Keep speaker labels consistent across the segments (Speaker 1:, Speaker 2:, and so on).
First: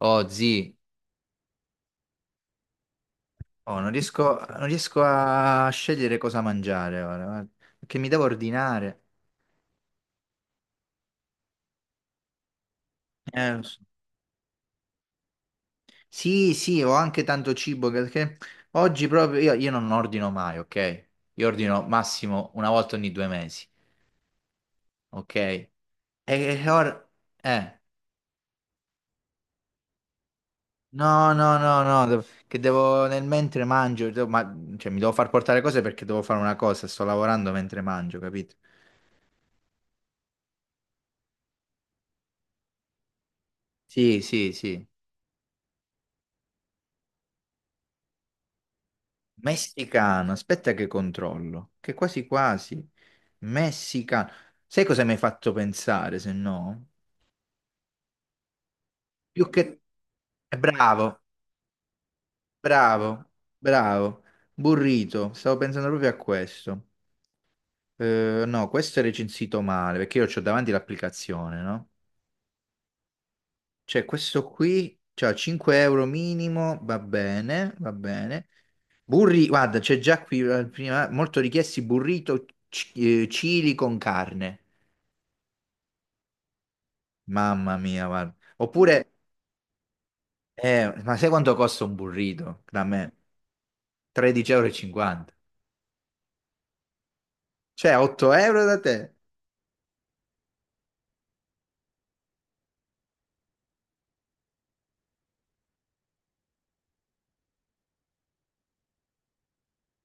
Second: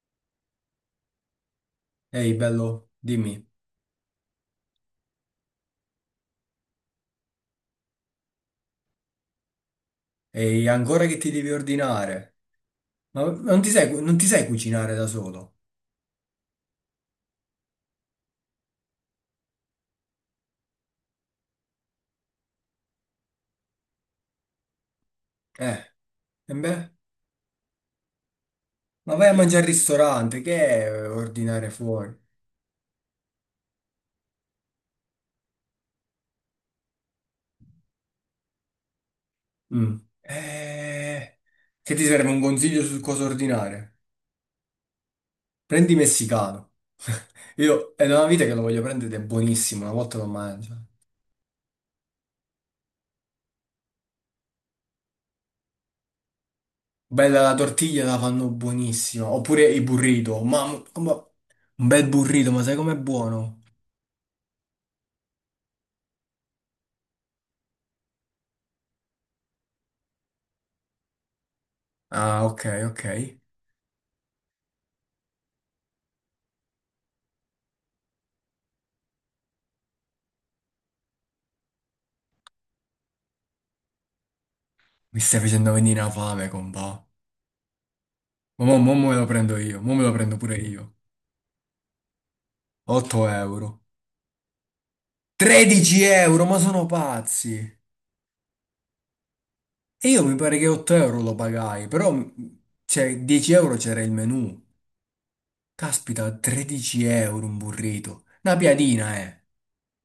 Speaker 1: Oh, zii,
Speaker 2: Ehi, bello, dimmi.
Speaker 1: oh, non riesco a scegliere cosa mangiare ora, guarda, perché mi devo ordinare.
Speaker 2: Ehi, ancora che ti devi ordinare? Ma non
Speaker 1: Lo
Speaker 2: ti
Speaker 1: so.
Speaker 2: sai, non ti sai cucinare da solo?
Speaker 1: Sì, sì, ho anche tanto cibo perché oggi proprio io non ordino mai, ok? Io ordino massimo una volta ogni 2 mesi, ok? E,
Speaker 2: Eh, e
Speaker 1: e
Speaker 2: beh,
Speaker 1: ora, eh,
Speaker 2: ma vai a mangiare al ristorante, che è
Speaker 1: no, no,
Speaker 2: ordinare
Speaker 1: no, no,
Speaker 2: fuori?
Speaker 1: che devo nel mentre mangio, ma, cioè mi devo far portare cose perché devo fare una cosa, sto lavorando mentre mangio, capito?
Speaker 2: Mm. Che ti serve un consiglio su cosa ordinare?
Speaker 1: Sì, sì, sì.
Speaker 2: Prendi messicano. Io è da una vita che lo voglio prendere ed è buonissimo, una volta lo
Speaker 1: Messicano, aspetta
Speaker 2: mangio.
Speaker 1: che controllo, che quasi quasi. Messicano. Sai cosa mi hai fatto pensare, se no?
Speaker 2: Bella la tortiglia, la fanno buonissima.
Speaker 1: Più
Speaker 2: Oppure
Speaker 1: che...
Speaker 2: il burrito, mamma, come-
Speaker 1: Bravo,
Speaker 2: un bel burrito, ma sai com'è
Speaker 1: bravo,
Speaker 2: buono?
Speaker 1: bravo. Burrito, stavo pensando proprio a questo. No, questo è recensito male, perché io ho davanti l'applicazione, no?
Speaker 2: Ah, ok, ok.
Speaker 1: Cioè, questo qui, cioè 5 € minimo, va bene, va bene. Guarda, c'è già qui prima, molto richiesti burrito cili con carne.
Speaker 2: Mi stai facendo venire la fame, compà.
Speaker 1: Mamma mia, guarda.
Speaker 2: Ma mo, mo
Speaker 1: Oppure,
Speaker 2: me lo prendo io, mo me lo prendo pure io.
Speaker 1: ma sai quanto costa un burrito da me?
Speaker 2: 8 euro.
Speaker 1: 13,50 euro. E cinquanta.
Speaker 2: 13 euro, ma sono pazzi.
Speaker 1: Cioè, 8 € da te?
Speaker 2: E io mi pare che 8 euro lo pagai, cioè, 10 euro c'era il menù. Caspita, 13 euro un burrito. Una piadina, eh.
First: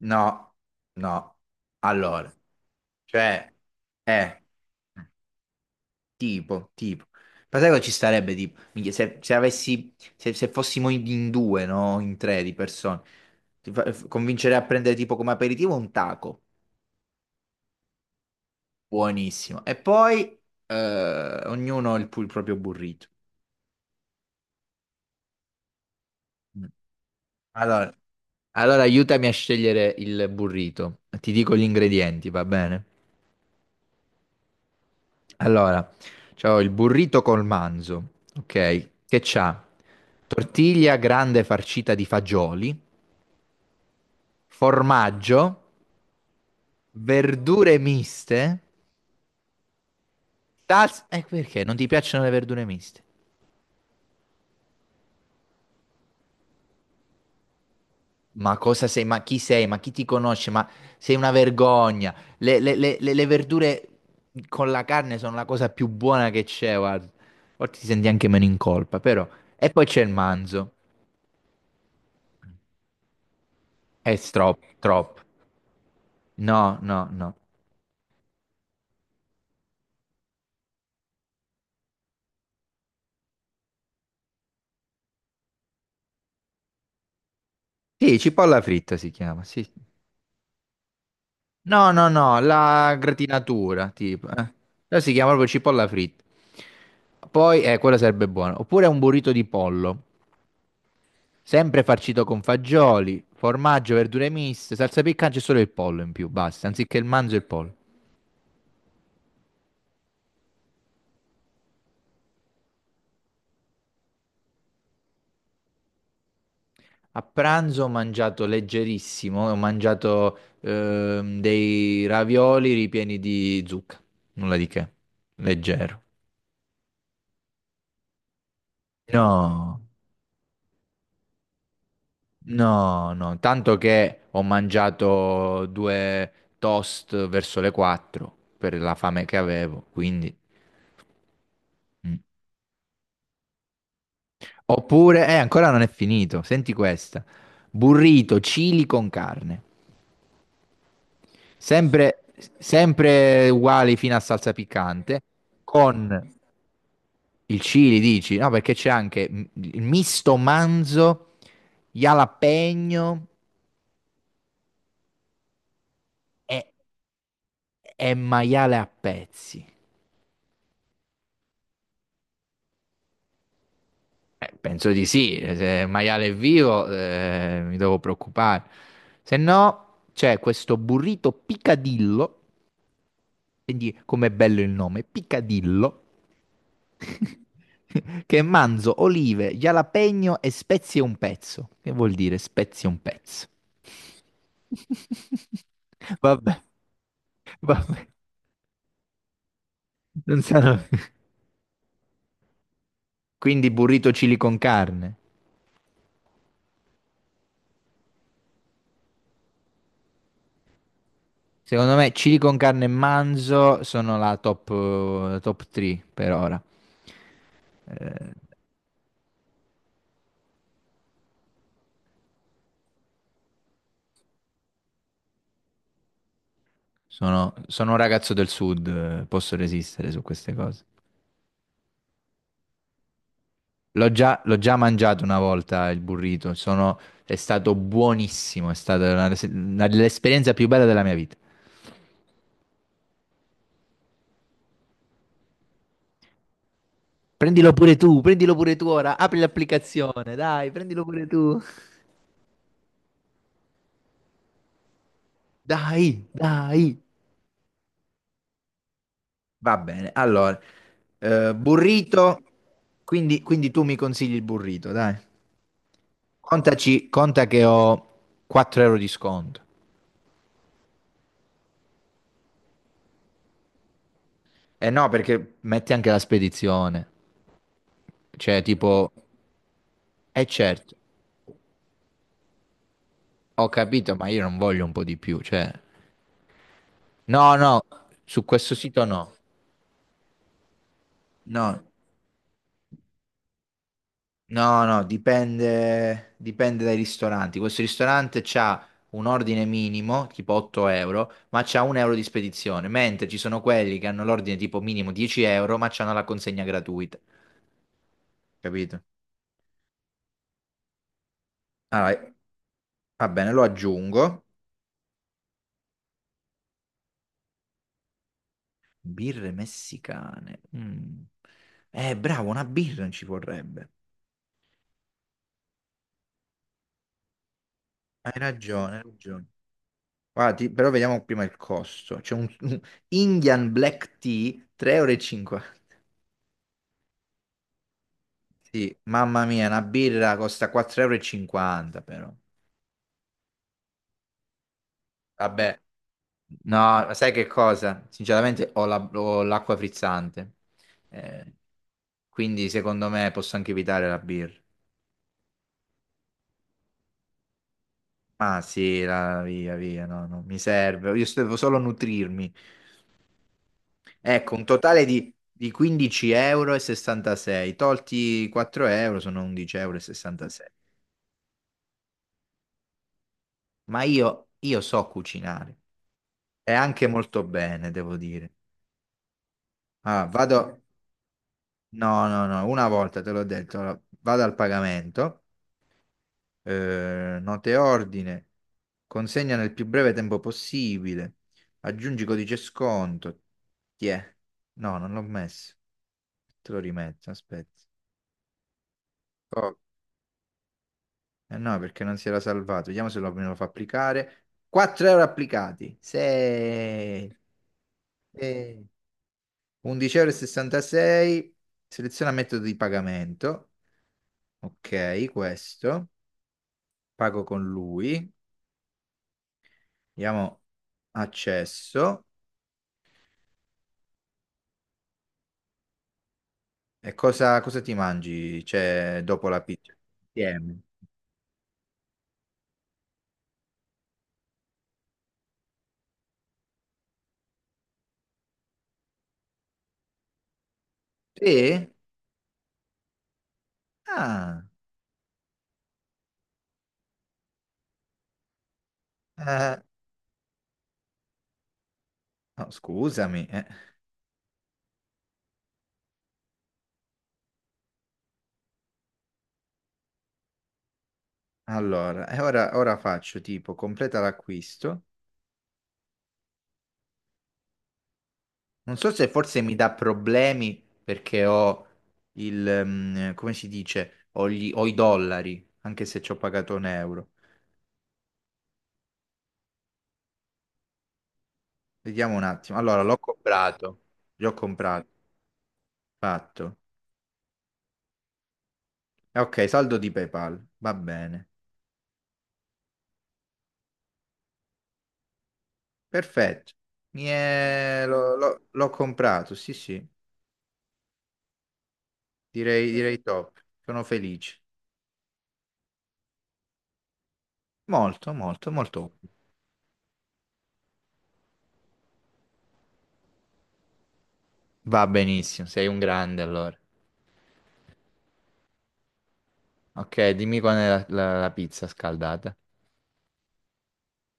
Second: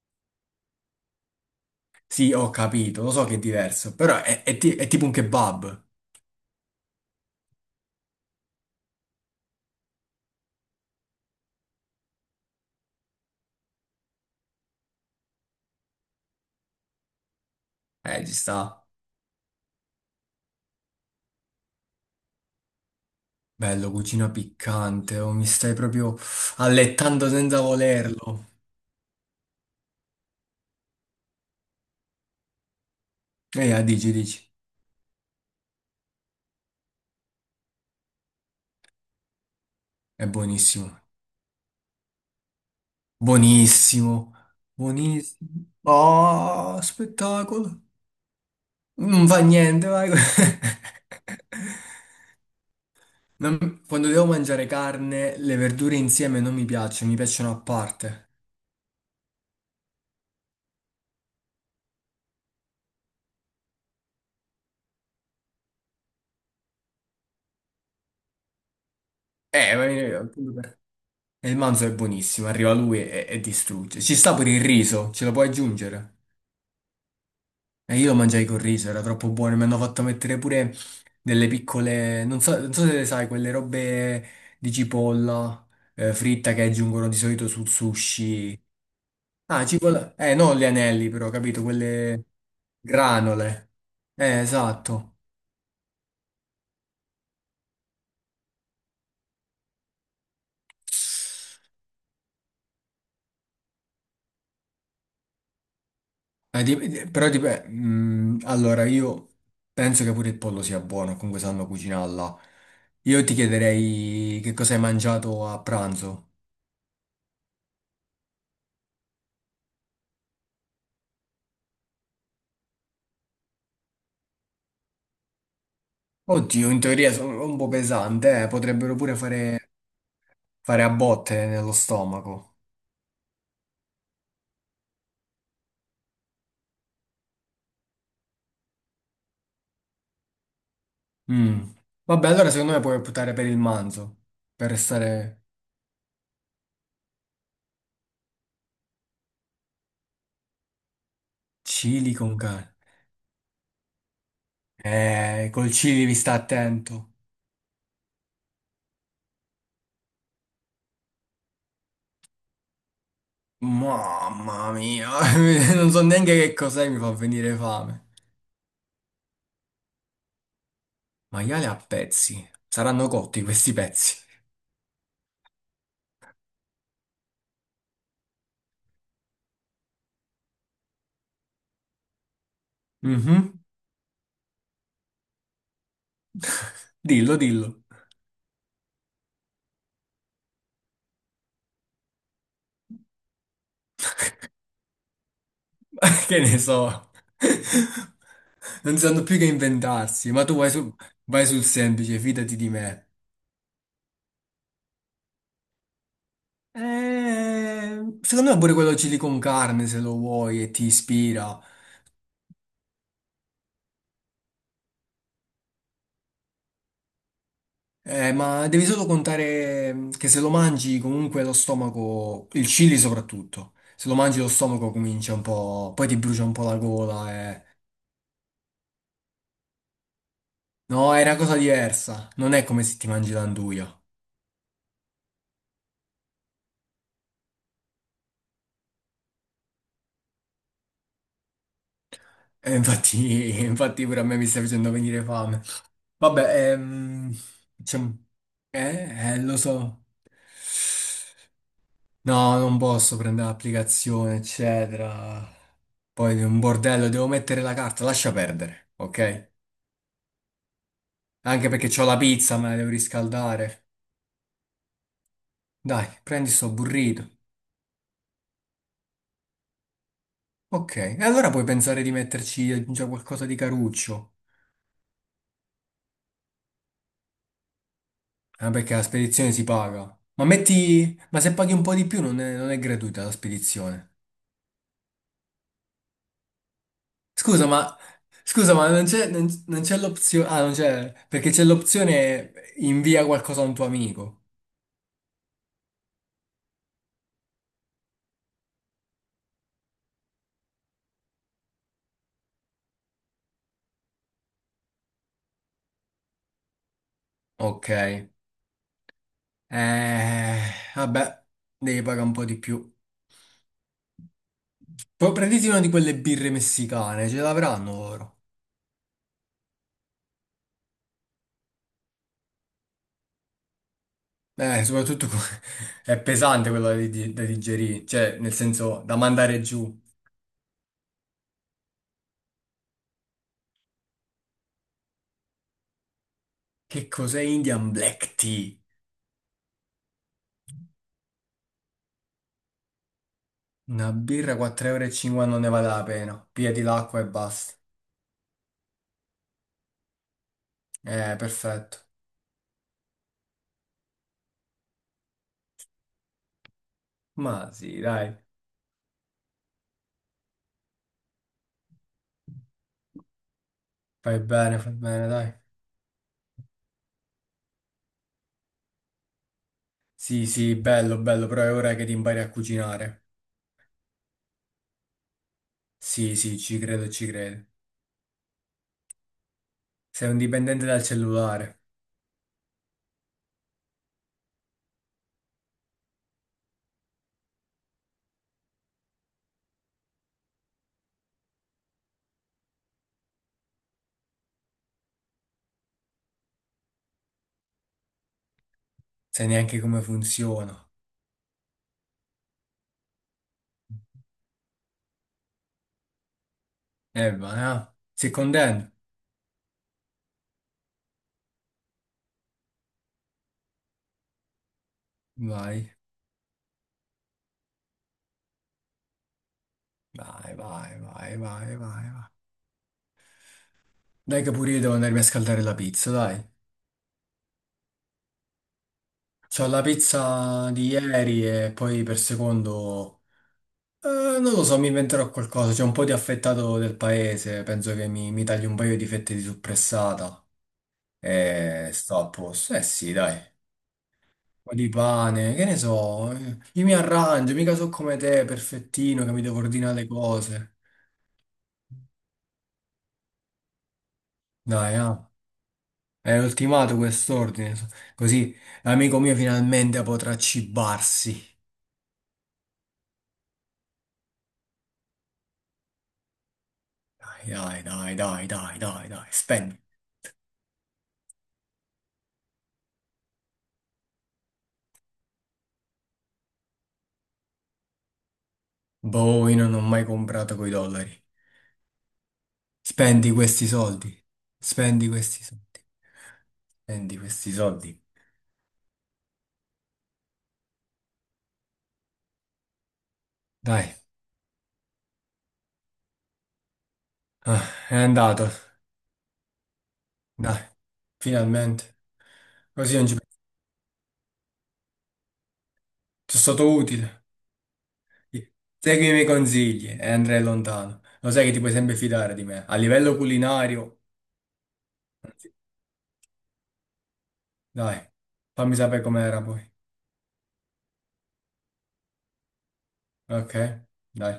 Speaker 1: No, no. Allora,
Speaker 2: Sì, ho capito, lo so che è
Speaker 1: cioè,
Speaker 2: diverso, però
Speaker 1: eh,
Speaker 2: è tipo un kebab.
Speaker 1: tipo, tipo. Ma sai cosa ci starebbe, tipo? Minchia, se avessi, se fossimo in due, no? In tre di persone. Convincerei a prendere tipo come aperitivo un taco.
Speaker 2: Ci sta.
Speaker 1: Buonissimo. E poi, ognuno il proprio burrito.
Speaker 2: Bello, cucina piccante, oh, mi stai proprio
Speaker 1: Mm.
Speaker 2: allettando senza
Speaker 1: Allora,
Speaker 2: volerlo.
Speaker 1: Allora, aiutami a scegliere il burrito. Ti dico gli ingredienti, va bene?
Speaker 2: Dici, dici.
Speaker 1: Allora, c'ho il burrito col manzo, ok? Che c'ha?
Speaker 2: È
Speaker 1: Tortiglia
Speaker 2: buonissimo.
Speaker 1: grande farcita di fagioli,
Speaker 2: Buonissimo, buonissimo.
Speaker 1: formaggio,
Speaker 2: Oh,
Speaker 1: verdure
Speaker 2: spettacolo.
Speaker 1: miste.
Speaker 2: Non fa niente, vai.
Speaker 1: Perché non ti piacciono le verdure miste?
Speaker 2: Non- quando devo mangiare carne, le verdure insieme non mi piacciono, mi piacciono a parte.
Speaker 1: Ma cosa sei? Ma chi sei? Ma chi ti conosce? Ma sei una vergogna. Le verdure con la carne sono la cosa più buona che c'è, guarda. Forse ti senti anche meno in colpa, però. E
Speaker 2: Eh,
Speaker 1: poi c'è il
Speaker 2: ma- appunto
Speaker 1: manzo.
Speaker 2: per- e il manzo è buonissimo, arriva lui e distrugge. Ci
Speaker 1: È
Speaker 2: sta pure il
Speaker 1: troppo,
Speaker 2: riso,
Speaker 1: troppo.
Speaker 2: ce lo puoi aggiungere.
Speaker 1: No, no, no.
Speaker 2: E io lo mangiai col riso, era troppo buono. Mi hanno fatto mettere pure delle piccole, non so, non so se le sai, quelle robe di cipolla fritta che aggiungono di solito sul
Speaker 1: Sì, cipolla
Speaker 2: sushi.
Speaker 1: fritta si chiama, sì.
Speaker 2: Ah,
Speaker 1: Sì.
Speaker 2: cipolla. Non gli anelli, però, capito?
Speaker 1: No, no,
Speaker 2: Quelle
Speaker 1: no, la
Speaker 2: granole.
Speaker 1: gratinatura, tipo. Però si
Speaker 2: Esatto.
Speaker 1: chiama proprio cipolla fritta. Poi, quella sarebbe buona. Oppure un burrito di pollo. Sempre farcito con fagioli, formaggio, verdure miste, salsa piccante e solo il pollo in più, basta, anziché il manzo e il pollo.
Speaker 2: Allora, io penso che pure il pollo sia buono, comunque sanno cucinarla. Io ti chiederei che cosa hai mangiato a pranzo.
Speaker 1: A pranzo ho mangiato leggerissimo, ho mangiato dei ravioli ripieni di zucca, nulla di che, leggero.
Speaker 2: Oddio, in teoria sono un po' pesante, potrebbero pure fare,
Speaker 1: No,
Speaker 2: fare a botte nello stomaco.
Speaker 1: no, no, tanto che ho mangiato due toast verso le 4 per la fame che avevo, quindi.
Speaker 2: Mm.
Speaker 1: Mm.
Speaker 2: Vabbè, allora secondo me puoi optare per il manzo, per
Speaker 1: Oppure,
Speaker 2: restare
Speaker 1: ancora non è finito, senti questa. Burrito, chili con carne.
Speaker 2: chili
Speaker 1: Sempre,
Speaker 2: con carne.
Speaker 1: sempre uguali fino a salsa piccante.
Speaker 2: Col civi sta
Speaker 1: Con
Speaker 2: attento.
Speaker 1: il chili, dici? No, perché c'è anche il misto manzo, jalapeno
Speaker 2: Mamma mia, non so neanche che
Speaker 1: e,
Speaker 2: cos'è, mi fa venire fame.
Speaker 1: e maiale a pezzi.
Speaker 2: Maiale a pezzi. Saranno cotti questi pezzi.
Speaker 1: Penso di sì, se il maiale è vivo, mi devo preoccupare. Se no, c'è questo burrito picadillo.
Speaker 2: Mhm.
Speaker 1: Quindi, com'è bello il nome, Picadillo,
Speaker 2: Dillo, dillo.
Speaker 1: che è manzo, olive, jalapeno e spezie un pezzo. Che vuol dire spezie un pezzo?
Speaker 2: Che ne
Speaker 1: Vabbè,
Speaker 2: so.
Speaker 1: vabbè,
Speaker 2: Non sanno più che inventarsi,
Speaker 1: non
Speaker 2: ma tu vai,
Speaker 1: sarà.
Speaker 2: su- vai sul semplice, fidati di me.
Speaker 1: Quindi burrito chili con carne.
Speaker 2: Secondo me pure quello chili con carne, se lo vuoi e ti ispira.
Speaker 1: Secondo me chili con carne e manzo sono la top, 3 per ora. Eh,
Speaker 2: Ma devi solo contare che se lo mangi comunque lo stomaco, il chili soprattutto, se lo mangi lo stomaco comincia un po', poi ti brucia un po' la gola.
Speaker 1: sono,
Speaker 2: Eh.
Speaker 1: sono un ragazzo del sud, posso resistere su queste cose.
Speaker 2: No, è una cosa diversa, non è come se ti mangi l'anduja.
Speaker 1: L'ho già mangiato una volta il burrito, è stato buonissimo, è stata l'esperienza più bella della mia vita.
Speaker 2: E infatti, infatti pure a me mi sta facendo venire fame. Vabbè, diciamo-
Speaker 1: Prendilo pure tu ora, apri
Speaker 2: lo so.
Speaker 1: l'applicazione, dai, prendilo pure tu.
Speaker 2: No, non posso prendere l'applicazione, eccetera.
Speaker 1: Dai,
Speaker 2: Poi è un
Speaker 1: dai.
Speaker 2: bordello, devo mettere la carta, lascia perdere, ok?
Speaker 1: Va bene, allora,
Speaker 2: Anche perché c'ho la
Speaker 1: burrito,
Speaker 2: pizza, me la devo
Speaker 1: quindi tu
Speaker 2: riscaldare.
Speaker 1: mi consigli il burrito, dai.
Speaker 2: Dai, prendi sto
Speaker 1: Contaci,
Speaker 2: burrito.
Speaker 1: conta che ho 4 € di sconto.
Speaker 2: Ok, e allora puoi pensare di metterci già qualcosa di caruccio.
Speaker 1: Eh no, perché metti anche la spedizione, cioè
Speaker 2: Ah, perché la
Speaker 1: tipo.
Speaker 2: spedizione si paga.
Speaker 1: Eh
Speaker 2: Ma
Speaker 1: certo.
Speaker 2: metti... Ma se paghi un po' di più non è gratuita la
Speaker 1: Ho
Speaker 2: spedizione.
Speaker 1: capito, ma io non voglio un po' di più, cioè. No,
Speaker 2: Scusa,
Speaker 1: no,
Speaker 2: ma...
Speaker 1: su
Speaker 2: Scusa,
Speaker 1: questo
Speaker 2: ma
Speaker 1: sito no.
Speaker 2: non c'è l'opzione... Ah, non c'è... Perché c'è
Speaker 1: No,
Speaker 2: l'opzione invia qualcosa a un tuo amico.
Speaker 1: no, no, dipende dai ristoranti. Questo ristorante c'ha un ordine minimo, tipo 8 euro, ma c'ha 1 € di spedizione, mentre ci sono quelli che hanno l'ordine tipo minimo 10 euro, ma c'hanno la consegna gratuita.
Speaker 2: Ok.
Speaker 1: Capito?
Speaker 2: Eh... Vabbè, devi pagare un
Speaker 1: Allora,
Speaker 2: po' di più.
Speaker 1: va bene, lo aggiungo.
Speaker 2: Poi prenditi una di quelle birre messicane, ce l'avranno loro.
Speaker 1: Birre messicane. Mm. Bravo, una birra ci vorrebbe.
Speaker 2: Soprattutto è pesante quello da digerire,
Speaker 1: Hai
Speaker 2: cioè nel
Speaker 1: ragione, hai
Speaker 2: senso da
Speaker 1: ragione.
Speaker 2: mandare giù.
Speaker 1: Guarda, però vediamo prima il costo. C'è un Indian Black Tea 3,50 euro. E cinquanta.
Speaker 2: Che cos'è Indian Black Tea?
Speaker 1: Sì, mamma mia, una birra costa 4,50 € e cinquanta però.
Speaker 2: Una birra 4,50 euro e cinquanta non ne
Speaker 1: Vabbè,
Speaker 2: vale la pena.
Speaker 1: no,
Speaker 2: Pigliati
Speaker 1: ma
Speaker 2: l'acqua e
Speaker 1: sai che
Speaker 2: basta.
Speaker 1: cosa? Sinceramente ho l'acqua frizzante. Eh,
Speaker 2: Perfetto.
Speaker 1: quindi secondo me posso anche evitare la birra.
Speaker 2: Ma sì, dai,
Speaker 1: Ah sì, via, via, no, non mi serve. Io devo solo nutrirmi. Ecco, un
Speaker 2: fai
Speaker 1: totale
Speaker 2: bene,
Speaker 1: di,
Speaker 2: dai.
Speaker 1: di 15 € e 66, tolti 4 € sono 11 € e
Speaker 2: Sì,
Speaker 1: 66.
Speaker 2: sì, bello, bello, però è ora che ti impari a cucinare.
Speaker 1: Ma io so cucinare
Speaker 2: Sì, sì,
Speaker 1: e
Speaker 2: ci
Speaker 1: anche
Speaker 2: credo, ci
Speaker 1: molto
Speaker 2: credo.
Speaker 1: bene, devo dire. Ah,
Speaker 2: Sei un
Speaker 1: vado,
Speaker 2: dipendente dal cellulare,
Speaker 1: no, no, no, una volta te l'ho detto, allora, vado al pagamento, note ordine, consegna nel più breve tempo possibile, aggiungi codice sconto. Ti è? No, non l'ho messo. Te lo rimetto, aspetta.
Speaker 2: sai
Speaker 1: Ok.
Speaker 2: neanche come funziona.
Speaker 1: Eh no, perché non si era salvato. Vediamo se lo, me lo fa applicare. 4 € applicati. 6.
Speaker 2: Va, eh. Sei contento?
Speaker 1: 11,66 euro. E sessantasei. Seleziona metodo di pagamento. Ok,
Speaker 2: Vai.
Speaker 1: questo. Pago con lui.
Speaker 2: Vai,
Speaker 1: Diamo
Speaker 2: vai, vai, vai, vai,
Speaker 1: accesso.
Speaker 2: vai. Dai che pure io devo andarmi a scaldare la pizza, dai.
Speaker 1: E cosa ti mangi? Cioè, dopo la
Speaker 2: C'ho la
Speaker 1: pizza?
Speaker 2: pizza
Speaker 1: Insieme.
Speaker 2: di ieri e poi per secondo... eh, non lo so, mi inventerò qualcosa. C'è un po' di affettato del paese, penso che mi taglio un paio di fette di suppressata
Speaker 1: Sì?
Speaker 2: e sto a posto. Eh sì, dai. Un
Speaker 1: Ah.
Speaker 2: po' di pane, che ne so. Io mi arrangio, mica so come te, perfettino, che mi devo
Speaker 1: eh,
Speaker 2: ordinare le cose.
Speaker 1: no, scusami. Eh.
Speaker 2: Dai, ah. È ultimato quest'ordine, so- così l'amico mio finalmente potrà cibarsi.
Speaker 1: Allora, e ora faccio tipo completa l'acquisto.
Speaker 2: Dai, dai, dai, dai, dai,
Speaker 1: Non
Speaker 2: dai,
Speaker 1: so se
Speaker 2: dai,
Speaker 1: forse mi
Speaker 2: spendi.
Speaker 1: dà problemi perché ho il, come si dice, ho, ho i dollari, anche se ci ho pagato un euro.
Speaker 2: Boh, io non ho mai comprato coi dollari.
Speaker 1: Vediamo un attimo. Allora,
Speaker 2: Spendi questi soldi.
Speaker 1: l'ho comprato,
Speaker 2: Spendi questi soldi.
Speaker 1: fatto.
Speaker 2: Spendi questi soldi.
Speaker 1: Ok, saldo di PayPal, va bene.
Speaker 2: Dai,
Speaker 1: Perfetto.
Speaker 2: ah, è andato.
Speaker 1: L'ho comprato, sì, sì,
Speaker 2: Dai, finalmente.
Speaker 1: direi,
Speaker 2: Così non ci
Speaker 1: direi
Speaker 2: penso.
Speaker 1: top. Sono felice.
Speaker 2: Sono stato utile.
Speaker 1: Molto, molto,
Speaker 2: Segui i
Speaker 1: molto.
Speaker 2: miei consigli e andrai lontano. Lo sai che ti puoi sempre fidare di me. A livello culinario,
Speaker 1: Va benissimo, sei un grande allora.
Speaker 2: dai, fammi sapere com'era poi.
Speaker 1: Ok, dimmi quando è la pizza scaldata.
Speaker 2: Ok, dai.